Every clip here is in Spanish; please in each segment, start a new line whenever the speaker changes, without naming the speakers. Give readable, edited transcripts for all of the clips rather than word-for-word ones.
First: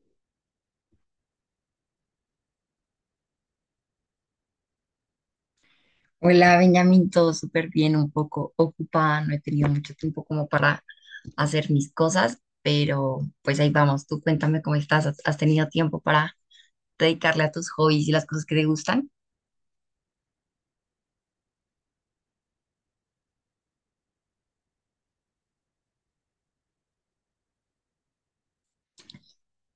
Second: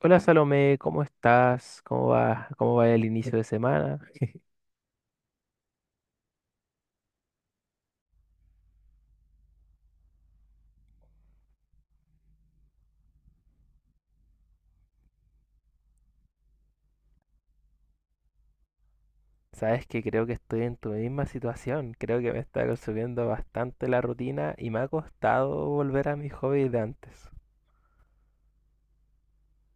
Hola Salomé, ¿cómo estás? ¿Cómo va? ¿Cómo va el inicio de semana?
Hola, Benjamín, todo súper bien, un poco ocupada, no he tenido mucho tiempo como para hacer mis cosas, pero pues ahí vamos, tú cuéntame cómo estás, ¿has tenido tiempo para dedicarle a tus hobbies y las cosas que te gustan?
Sabes que creo que estoy en tu misma situación. Creo que me está consumiendo bastante la rutina y me ha costado volver a mis hobbies de antes.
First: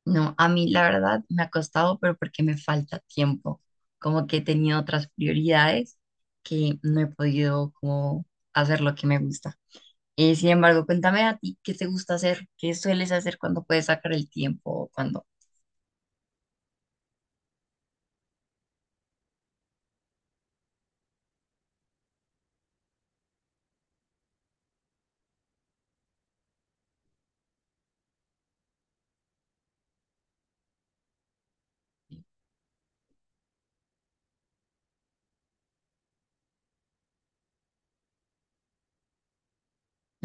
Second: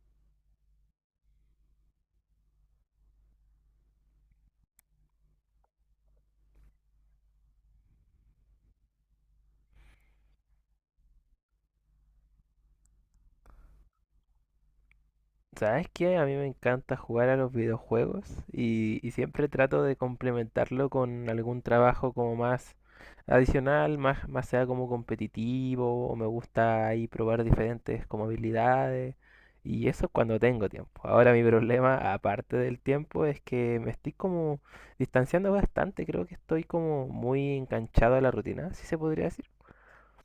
No, a mí la verdad me ha costado, pero porque me falta tiempo, como que he tenido otras prioridades que no he podido como hacer lo que me gusta. Sin embargo, cuéntame a ti, ¿qué te gusta hacer? ¿Qué sueles hacer cuando puedes sacar el tiempo? ¿O cuando...?
¿Sabes qué? A mí me encanta jugar a los videojuegos y siempre trato de complementarlo con algún trabajo como más adicional, más sea como competitivo, o me gusta ahí probar diferentes como habilidades y eso cuando tengo tiempo. Ahora mi problema, aparte del tiempo, es que me estoy como distanciando bastante, creo que estoy como muy enganchado a la rutina, si se podría decir.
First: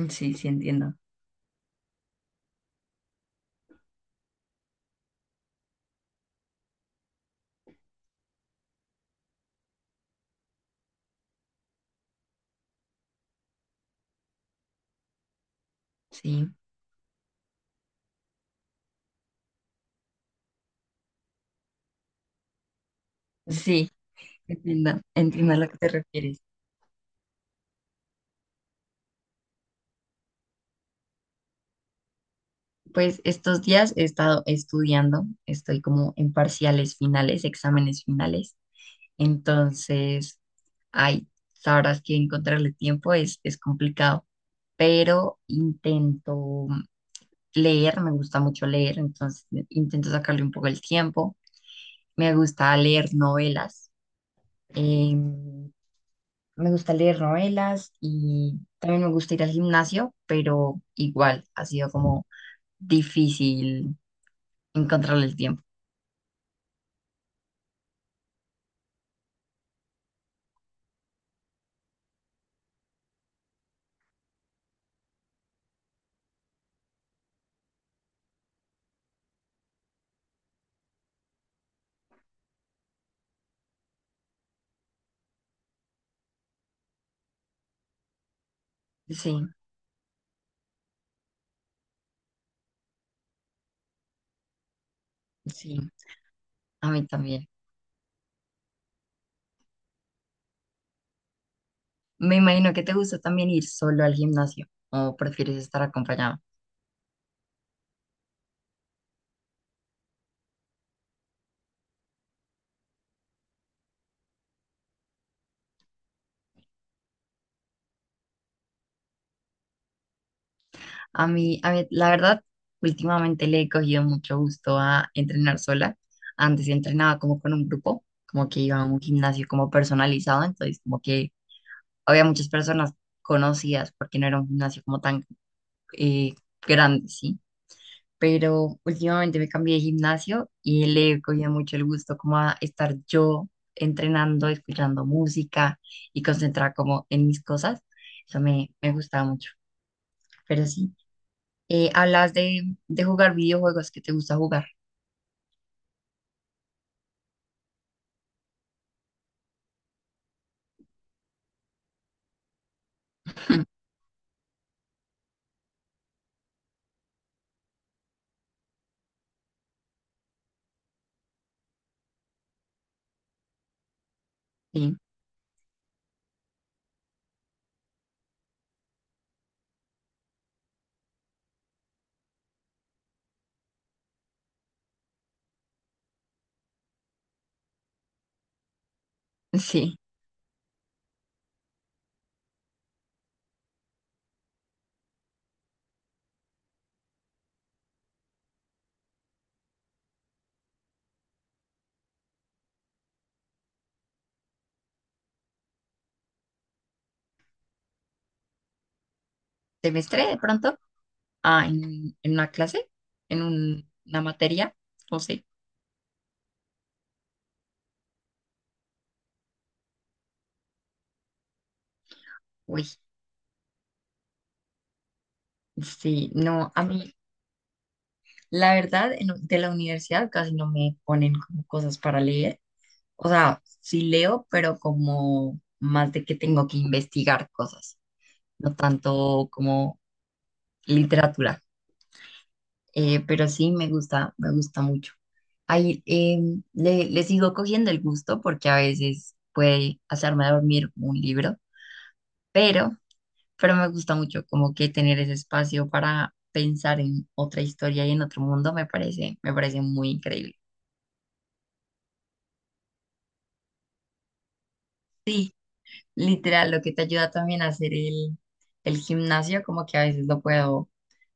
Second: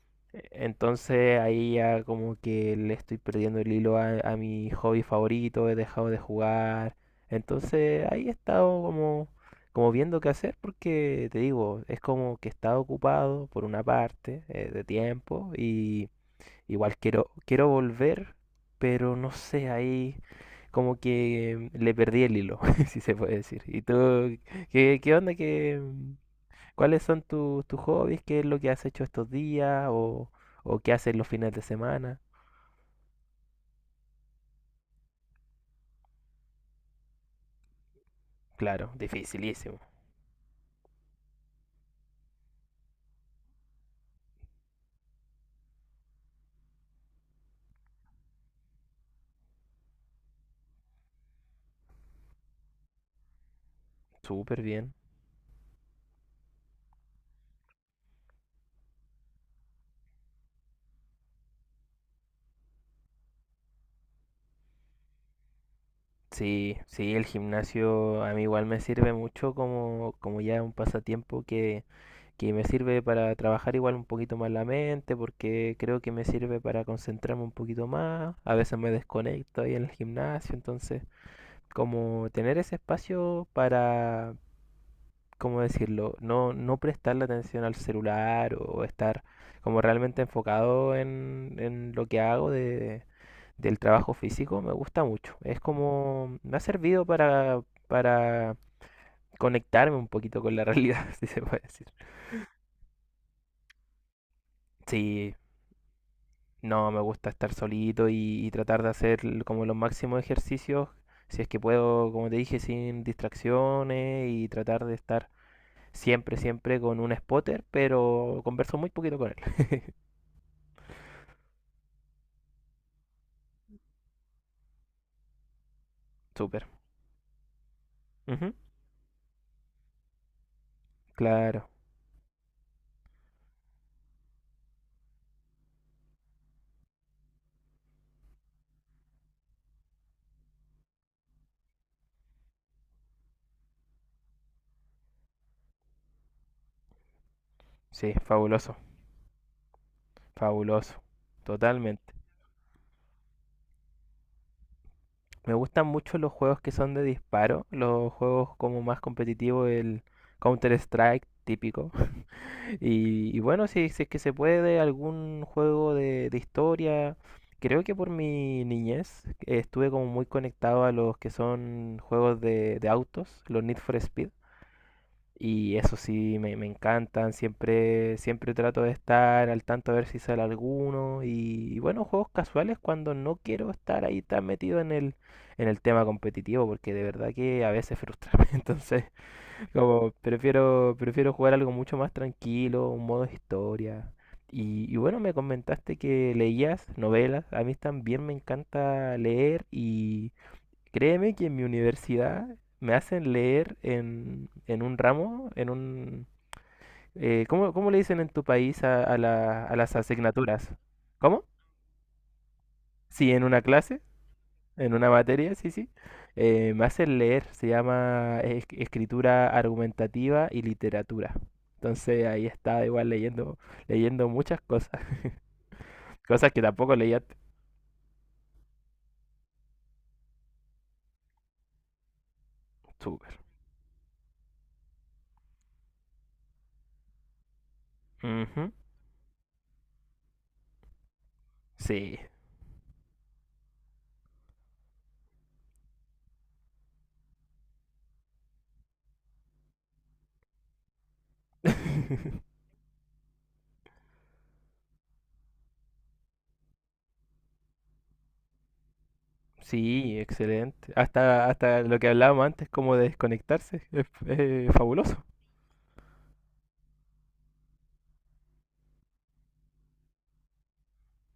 Sí, sí, entiendo,
Entonces ahí ya como que le estoy perdiendo el hilo a mi hobby favorito, he dejado de jugar. Entonces ahí he estado como, como viendo qué hacer porque te digo, es como que he estado ocupado por una parte de tiempo y
sí.
igual quiero, quiero volver, pero no sé, ahí como que le perdí el hilo, si se puede decir. ¿Y
Sí,
tú
entiendo,
qué onda
entiendo a lo que
que...
te refieres.
¿Cuáles son tus hobbies? ¿Qué es lo que has hecho estos días? O qué haces los fines de semana?
Pues estos días he estado estudiando, estoy como en parciales finales, exámenes finales.
Claro, dificilísimo.
Entonces, ay, sabrás que encontrarle tiempo es complicado, pero intento leer, me gusta mucho leer, entonces intento sacarle un poco el tiempo. Me gusta leer novelas,
Súper bien.
em, me gusta leer novelas y también me gusta ir al gimnasio, pero igual ha sido como difícil encontrarle el tiempo.
Sí, sí, el gimnasio a mí igual me sirve mucho como, como ya un pasatiempo que me sirve para trabajar igual un poquito más la mente, porque creo que me sirve para concentrarme un poquito más. A veces me desconecto ahí en el gimnasio, entonces como tener ese espacio para, ¿cómo decirlo? No, no prestarle atención al celular o estar
Sí,
como realmente enfocado en lo que hago de, del trabajo físico, me gusta mucho. Es
sí,
como, me ha
a
servido
mí también.
para conectarme un poquito con la realidad, si se puede decir.
Me imagino que te gusta también ir solo al gimnasio o
Sí,
prefieres estar acompañado.
no, me gusta estar solito y tratar de hacer como los máximos ejercicios, si es que puedo, como te dije, sin distracciones y tratar de estar siempre, siempre con un spotter, pero converso muy poquito con él.
A mí, la verdad, últimamente le he cogido mucho gusto a entrenar sola.
Súper.
Antes entrenaba como con un grupo, como
Ujú.
que iba a un gimnasio como personalizado, entonces como que
Claro.
había muchas personas conocidas porque no era un gimnasio como tan eh, grande, ¿sí? Pero últimamente me cambié de gimnasio y le cogía mucho el gusto como a estar yo entrenando, escuchando música y concentrada como en mis cosas.
Sí,
Eso me,
fabuloso,
me gustaba mucho. Pero sí,
fabuloso, totalmente.
hablas de jugar videojuegos que te gusta jugar.
Me gustan mucho los juegos que son de disparo, los juegos como más competitivos, el Counter-Strike típico. Y, y bueno, si, si es que se puede, algún juego de historia. Creo que por mi niñez estuve como muy conectado a los que son juegos de autos, los Need for Speed.
Sí,
Y eso sí, me encantan. Siempre, siempre trato de estar al tanto a ver si sale alguno. Y bueno, juegos casuales cuando no quiero estar ahí tan metido en en el tema competitivo, porque de verdad que a veces frustra. Entonces,
sí.
como prefiero, prefiero jugar algo mucho más tranquilo, un modo historia. Y bueno, me comentaste que leías novelas. A mí también me encanta leer. Créeme que en mi universidad me hacen leer en un ramo, en un... ¿cómo, cómo le dicen en tu país a a las
¿Semestre de
asignaturas?
pronto?
¿Cómo?
Ah, en una clase,
Sí, en una clase,
una materia,
en una
no sé.
materia, sí, sí. Me hacen leer, se llama escritura argumentativa y literatura. Entonces ahí estaba
Uy,
igual leyendo, leyendo muchas cosas,
sí,
cosas que
no, a
tampoco
mí,
leía antes.
la verdad, de la universidad casi no me ponen como cosas para leer. O
Súper.
sea, sí leo, pero como más de que tengo que investigar cosas,
Ujú.
no tanto como literatura.
Sí.
Pero sí me gusta mucho. Ahí le, le sigo cogiendo el gusto porque a veces puede hacerme dormir un libro, pero, pero me gusta mucho como que tener ese espacio para pensar en otra historia y en otro mundo me parece muy
Sí,
increíble.
excelente. Hasta, hasta lo que hablábamos antes, como de desconectarse, es fabuloso.
Sí, literal, lo que te ayuda también a hacer el gimnasio, como que a veces lo puedo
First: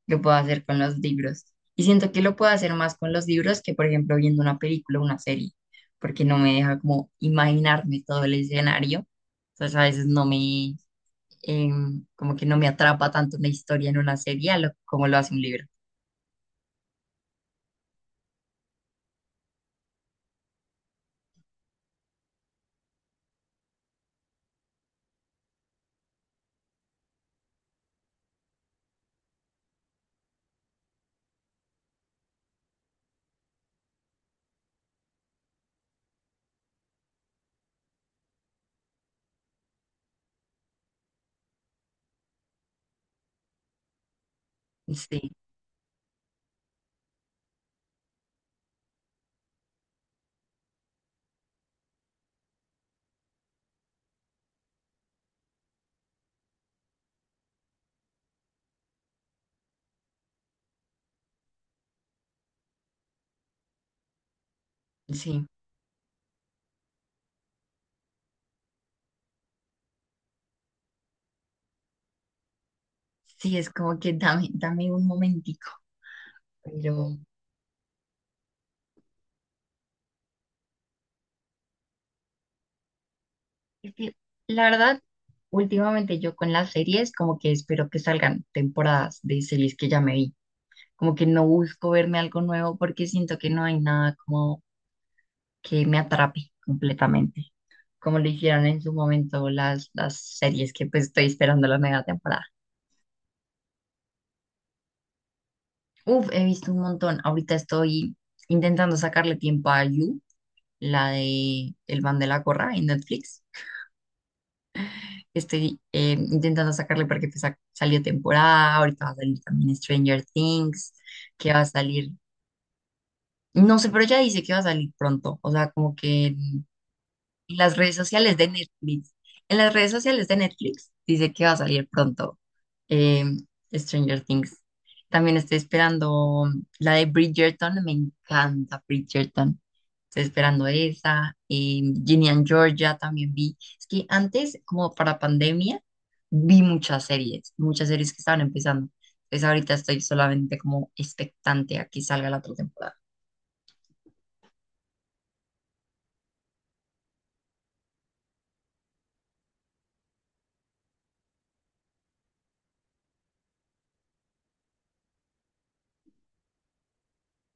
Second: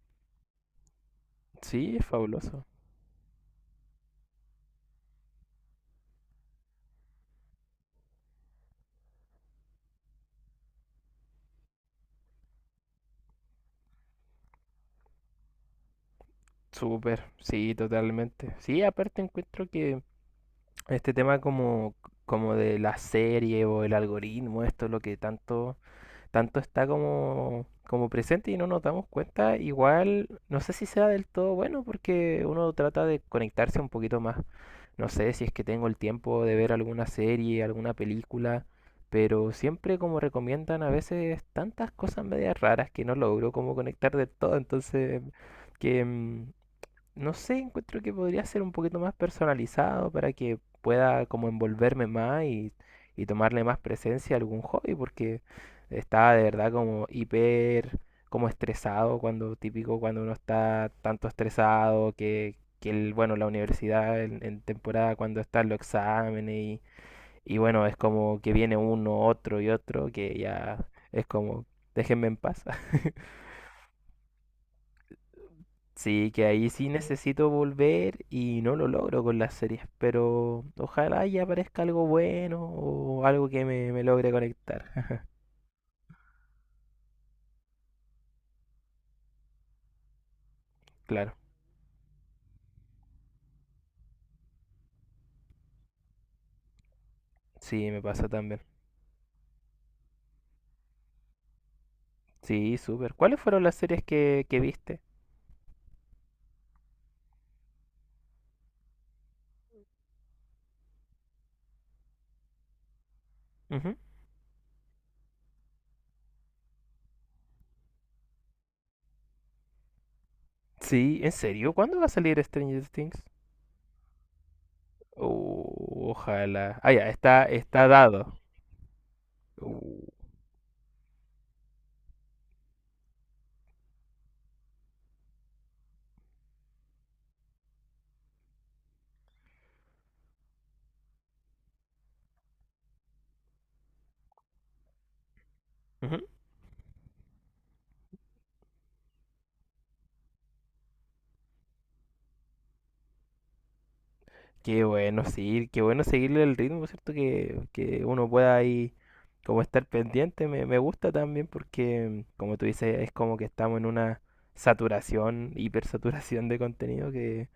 que puedo hacer con los libros. Y
Sí, es
siento que lo puedo
fabuloso.
hacer más con los libros que, por ejemplo, viendo una película o una serie, porque no me deja como imaginarme todo el escenario. Entonces a veces no me, como que no me atrapa tanto una historia en una serie como lo hace un libro.
Súper, sí, totalmente. Sí, aparte encuentro que este tema como, como de la serie o el algoritmo, esto es lo que tanto, tanto está como, como presente y no nos damos cuenta, igual no sé si sea del todo bueno porque uno trata de conectarse un poquito más. No sé si es que tengo el tiempo de ver alguna serie, alguna película, pero siempre como recomiendan a veces tantas cosas medias raras que no logro como conectar del todo, entonces
Sí,
que mm, no sé, encuentro que podría ser un poquito más personalizado para que pueda como envolverme más y tomarle más presencia a algún hobby, porque estaba de verdad como hiper, como estresado, cuando típico cuando uno está tanto estresado que el, bueno, la universidad en temporada cuando
sí,
están los exámenes y bueno, es como que viene uno, otro y otro, que ya es como, déjenme en paz.
sí, es como que dame, dame un momentico,
Sí, que ahí sí
pero
necesito volver y no lo logro con las series, pero ojalá y aparezca algo bueno o algo que me,
es
me
que,
logre
la
conectar.
verdad, últimamente yo con las series como que espero que salgan temporadas de series que ya me vi. Como que
Claro,
no busco verme algo nuevo porque siento que no hay nada como que me atrape completamente,
sí, me
como
pasa
lo
también.
hicieron en su momento las series que pues estoy esperando la mega temporada.
Sí, súper. ¿Cuáles fueron las series que viste?
Uf, he visto un montón. Ahorita estoy intentando sacarle tiempo a You, la de El Van de la Corra en Netflix.
Ujú.
Estoy intentando sacarle porque pues, salió temporada, ahorita va a salir también Stranger Things,
Sí, ¿en
que va a
serio? ¿Cuándo va a
salir,
salir Stranger Things?
no sé, pero ya dice que va a salir pronto, o sea, como
Oh,
que
ojalá. Ah, ya, está,
en las
está
redes
dado.
sociales de Netflix. En
Uh.
las redes sociales de Netflix dice que va a salir pronto eh, Stranger Things. También estoy esperando la de Bridgerton. Me encanta Bridgerton. Estoy esperando esa. Ginny and Georgia también vi. Es que antes, como para pandemia,
Ujú.
vi muchas series que estaban empezando. Entonces ahorita estoy solamente como expectante a que salga la otra temporada.
Qué bueno, sí, qué bueno seguirle el ritmo, ¿cierto? Que uno pueda ahí como estar pendiente me, me gusta también porque, como tú dices, es como que estamos en una saturación, hipersaturación de contenido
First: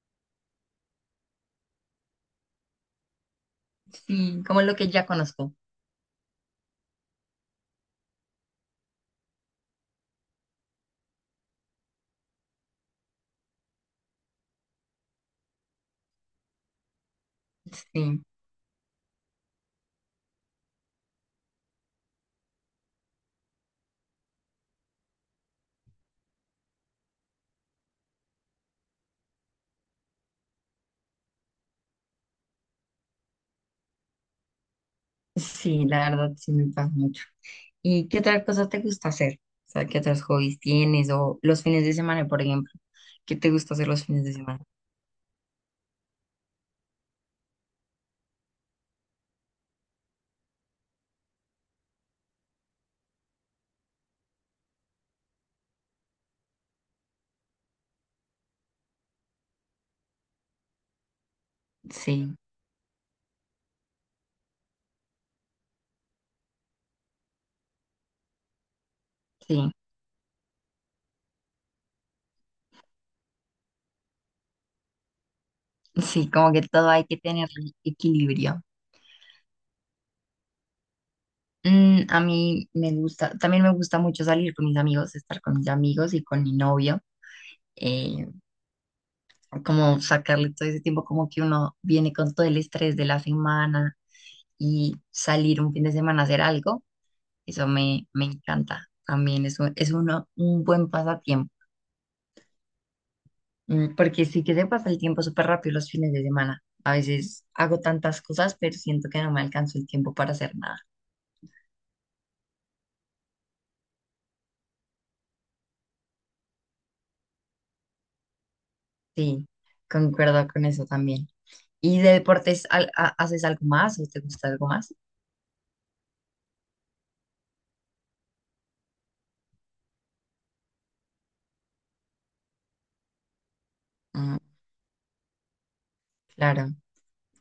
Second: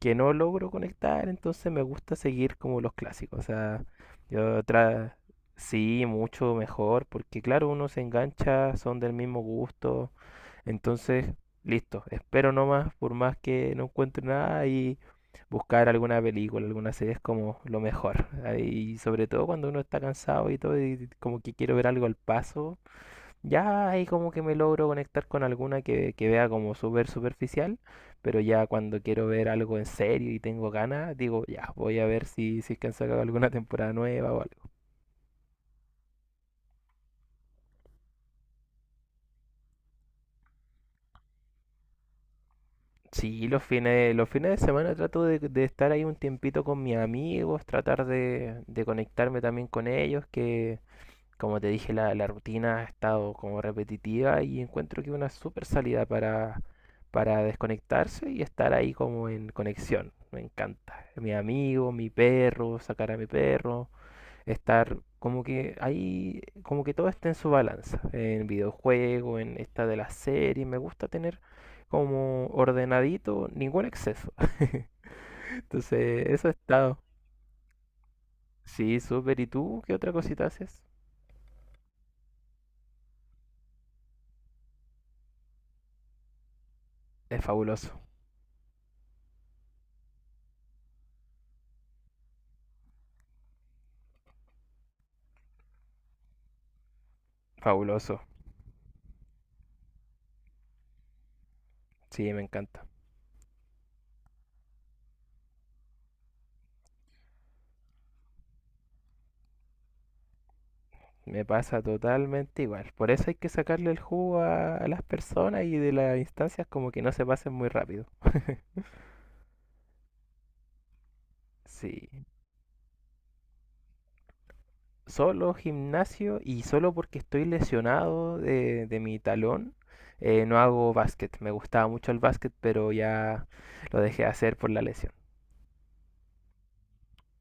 que no logro conectar, entonces me gusta seguir como los clásicos. O sea,
Sí, como
yo
lo que ya
tra
conozco.
sí, mucho mejor, porque claro, uno se engancha, son del mismo gusto, entonces, listo, espero nomás, por más que no encuentre nada y buscar alguna película, alguna serie es como lo
Sí,
mejor. Ah, y sobre todo cuando uno está cansado y todo, y como que quiero ver algo al paso, ya ahí como que me logro conectar con alguna que vea como súper superficial, pero ya cuando quiero ver algo en serio y tengo ganas, digo, ya, voy a ver si, si es que han sacado alguna temporada nueva o algo.
sí, la verdad sí me pasa mucho. ¿Y qué otra cosa te gusta hacer? O sea, ¿qué otros hobbies tienes? O los fines de semana, por ejemplo. ¿Qué
Sí,
te gusta hacer los fines
los
de
fines
semana?
de semana trato de estar ahí un tiempito con mis amigos, tratar de conectarme también con ellos, que como te dije, la rutina ha estado como repetitiva y encuentro que una super salida para desconectarse y estar ahí como en conexión. Me encanta. Mi amigo, mi
Sí,
perro, sacar a mi perro, estar como que ahí, como que todo esté en su balanza, en videojuego, en
sí,
esta de la serie, me gusta tener como ordenadito, ningún exceso. Entonces,
sí,
eso
como
he
que todo
estado.
hay que tener equilibrio.
Sí, súper. ¿Y tú qué otra cosita haces?
Mm, a mí me gusta, también me gusta mucho salir con mis amigos, estar con mis amigos y con mi novio.
Es fabuloso,
eh, Como sacarle todo ese tiempo, como que uno viene con todo el estrés de la semana y salir un fin de semana a hacer algo, eso me,
fabuloso.
me encanta también, es un, es uno, un buen pasatiempo.
Sí, me encanta.
Mm, porque sí que se pasa el tiempo súper rápido los fines de semana. A veces hago tantas cosas, pero siento que no me alcanzo el tiempo para hacer nada.
Me pasa totalmente igual. Por eso hay que sacarle el jugo a las personas y de las instancias como que no se pasen muy rápido.
Sí, concuerdo con eso también. ¿Y de
Sí.
deportes haces algo más o te gusta algo más?
Solo gimnasio y solo porque estoy lesionado de mi talón, no hago básquet. Me gustaba mucho el básquet, pero ya lo dejé de
Mm,
hacer por la lesión.
claro.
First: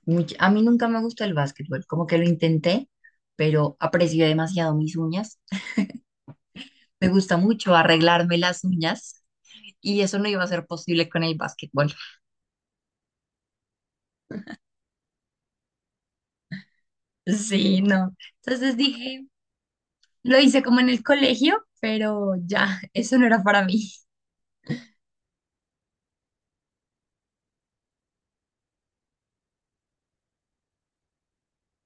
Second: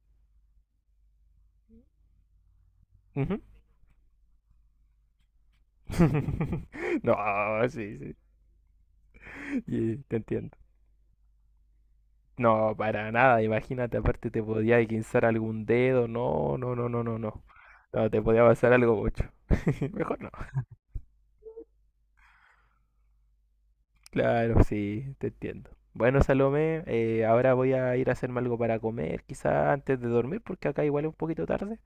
A mí nunca me gustó el básquetbol, como que lo intenté,
Ujú.
pero aprecié demasiado mis uñas. Me
No,
gusta mucho
sí, sí,
arreglarme las uñas
y
y
te
eso no iba a
entiendo.
ser posible con el básquetbol.
No, para nada, imagínate, aparte te podía guinzar algún dedo, no, no, no, no, no, no.
Sí,
No,
no.
te podía pasar
Entonces
algo mucho.
dije,
Mejor no.
lo hice como en el colegio, pero ya, eso no era para mí.
Claro, sí, te entiendo. Bueno, Salomé, ahora voy a ir a hacerme algo para comer, quizá antes de dormir, porque acá igual es un poquito tarde.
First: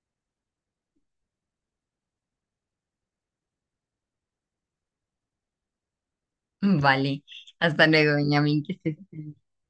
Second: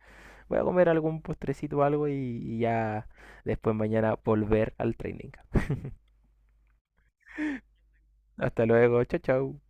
Voy a comer algún postrecito o algo y ya después mañana volver al training.
Vale, hasta luego, Benjamín,
Hasta
que estés
luego, chao,
bien.
chao.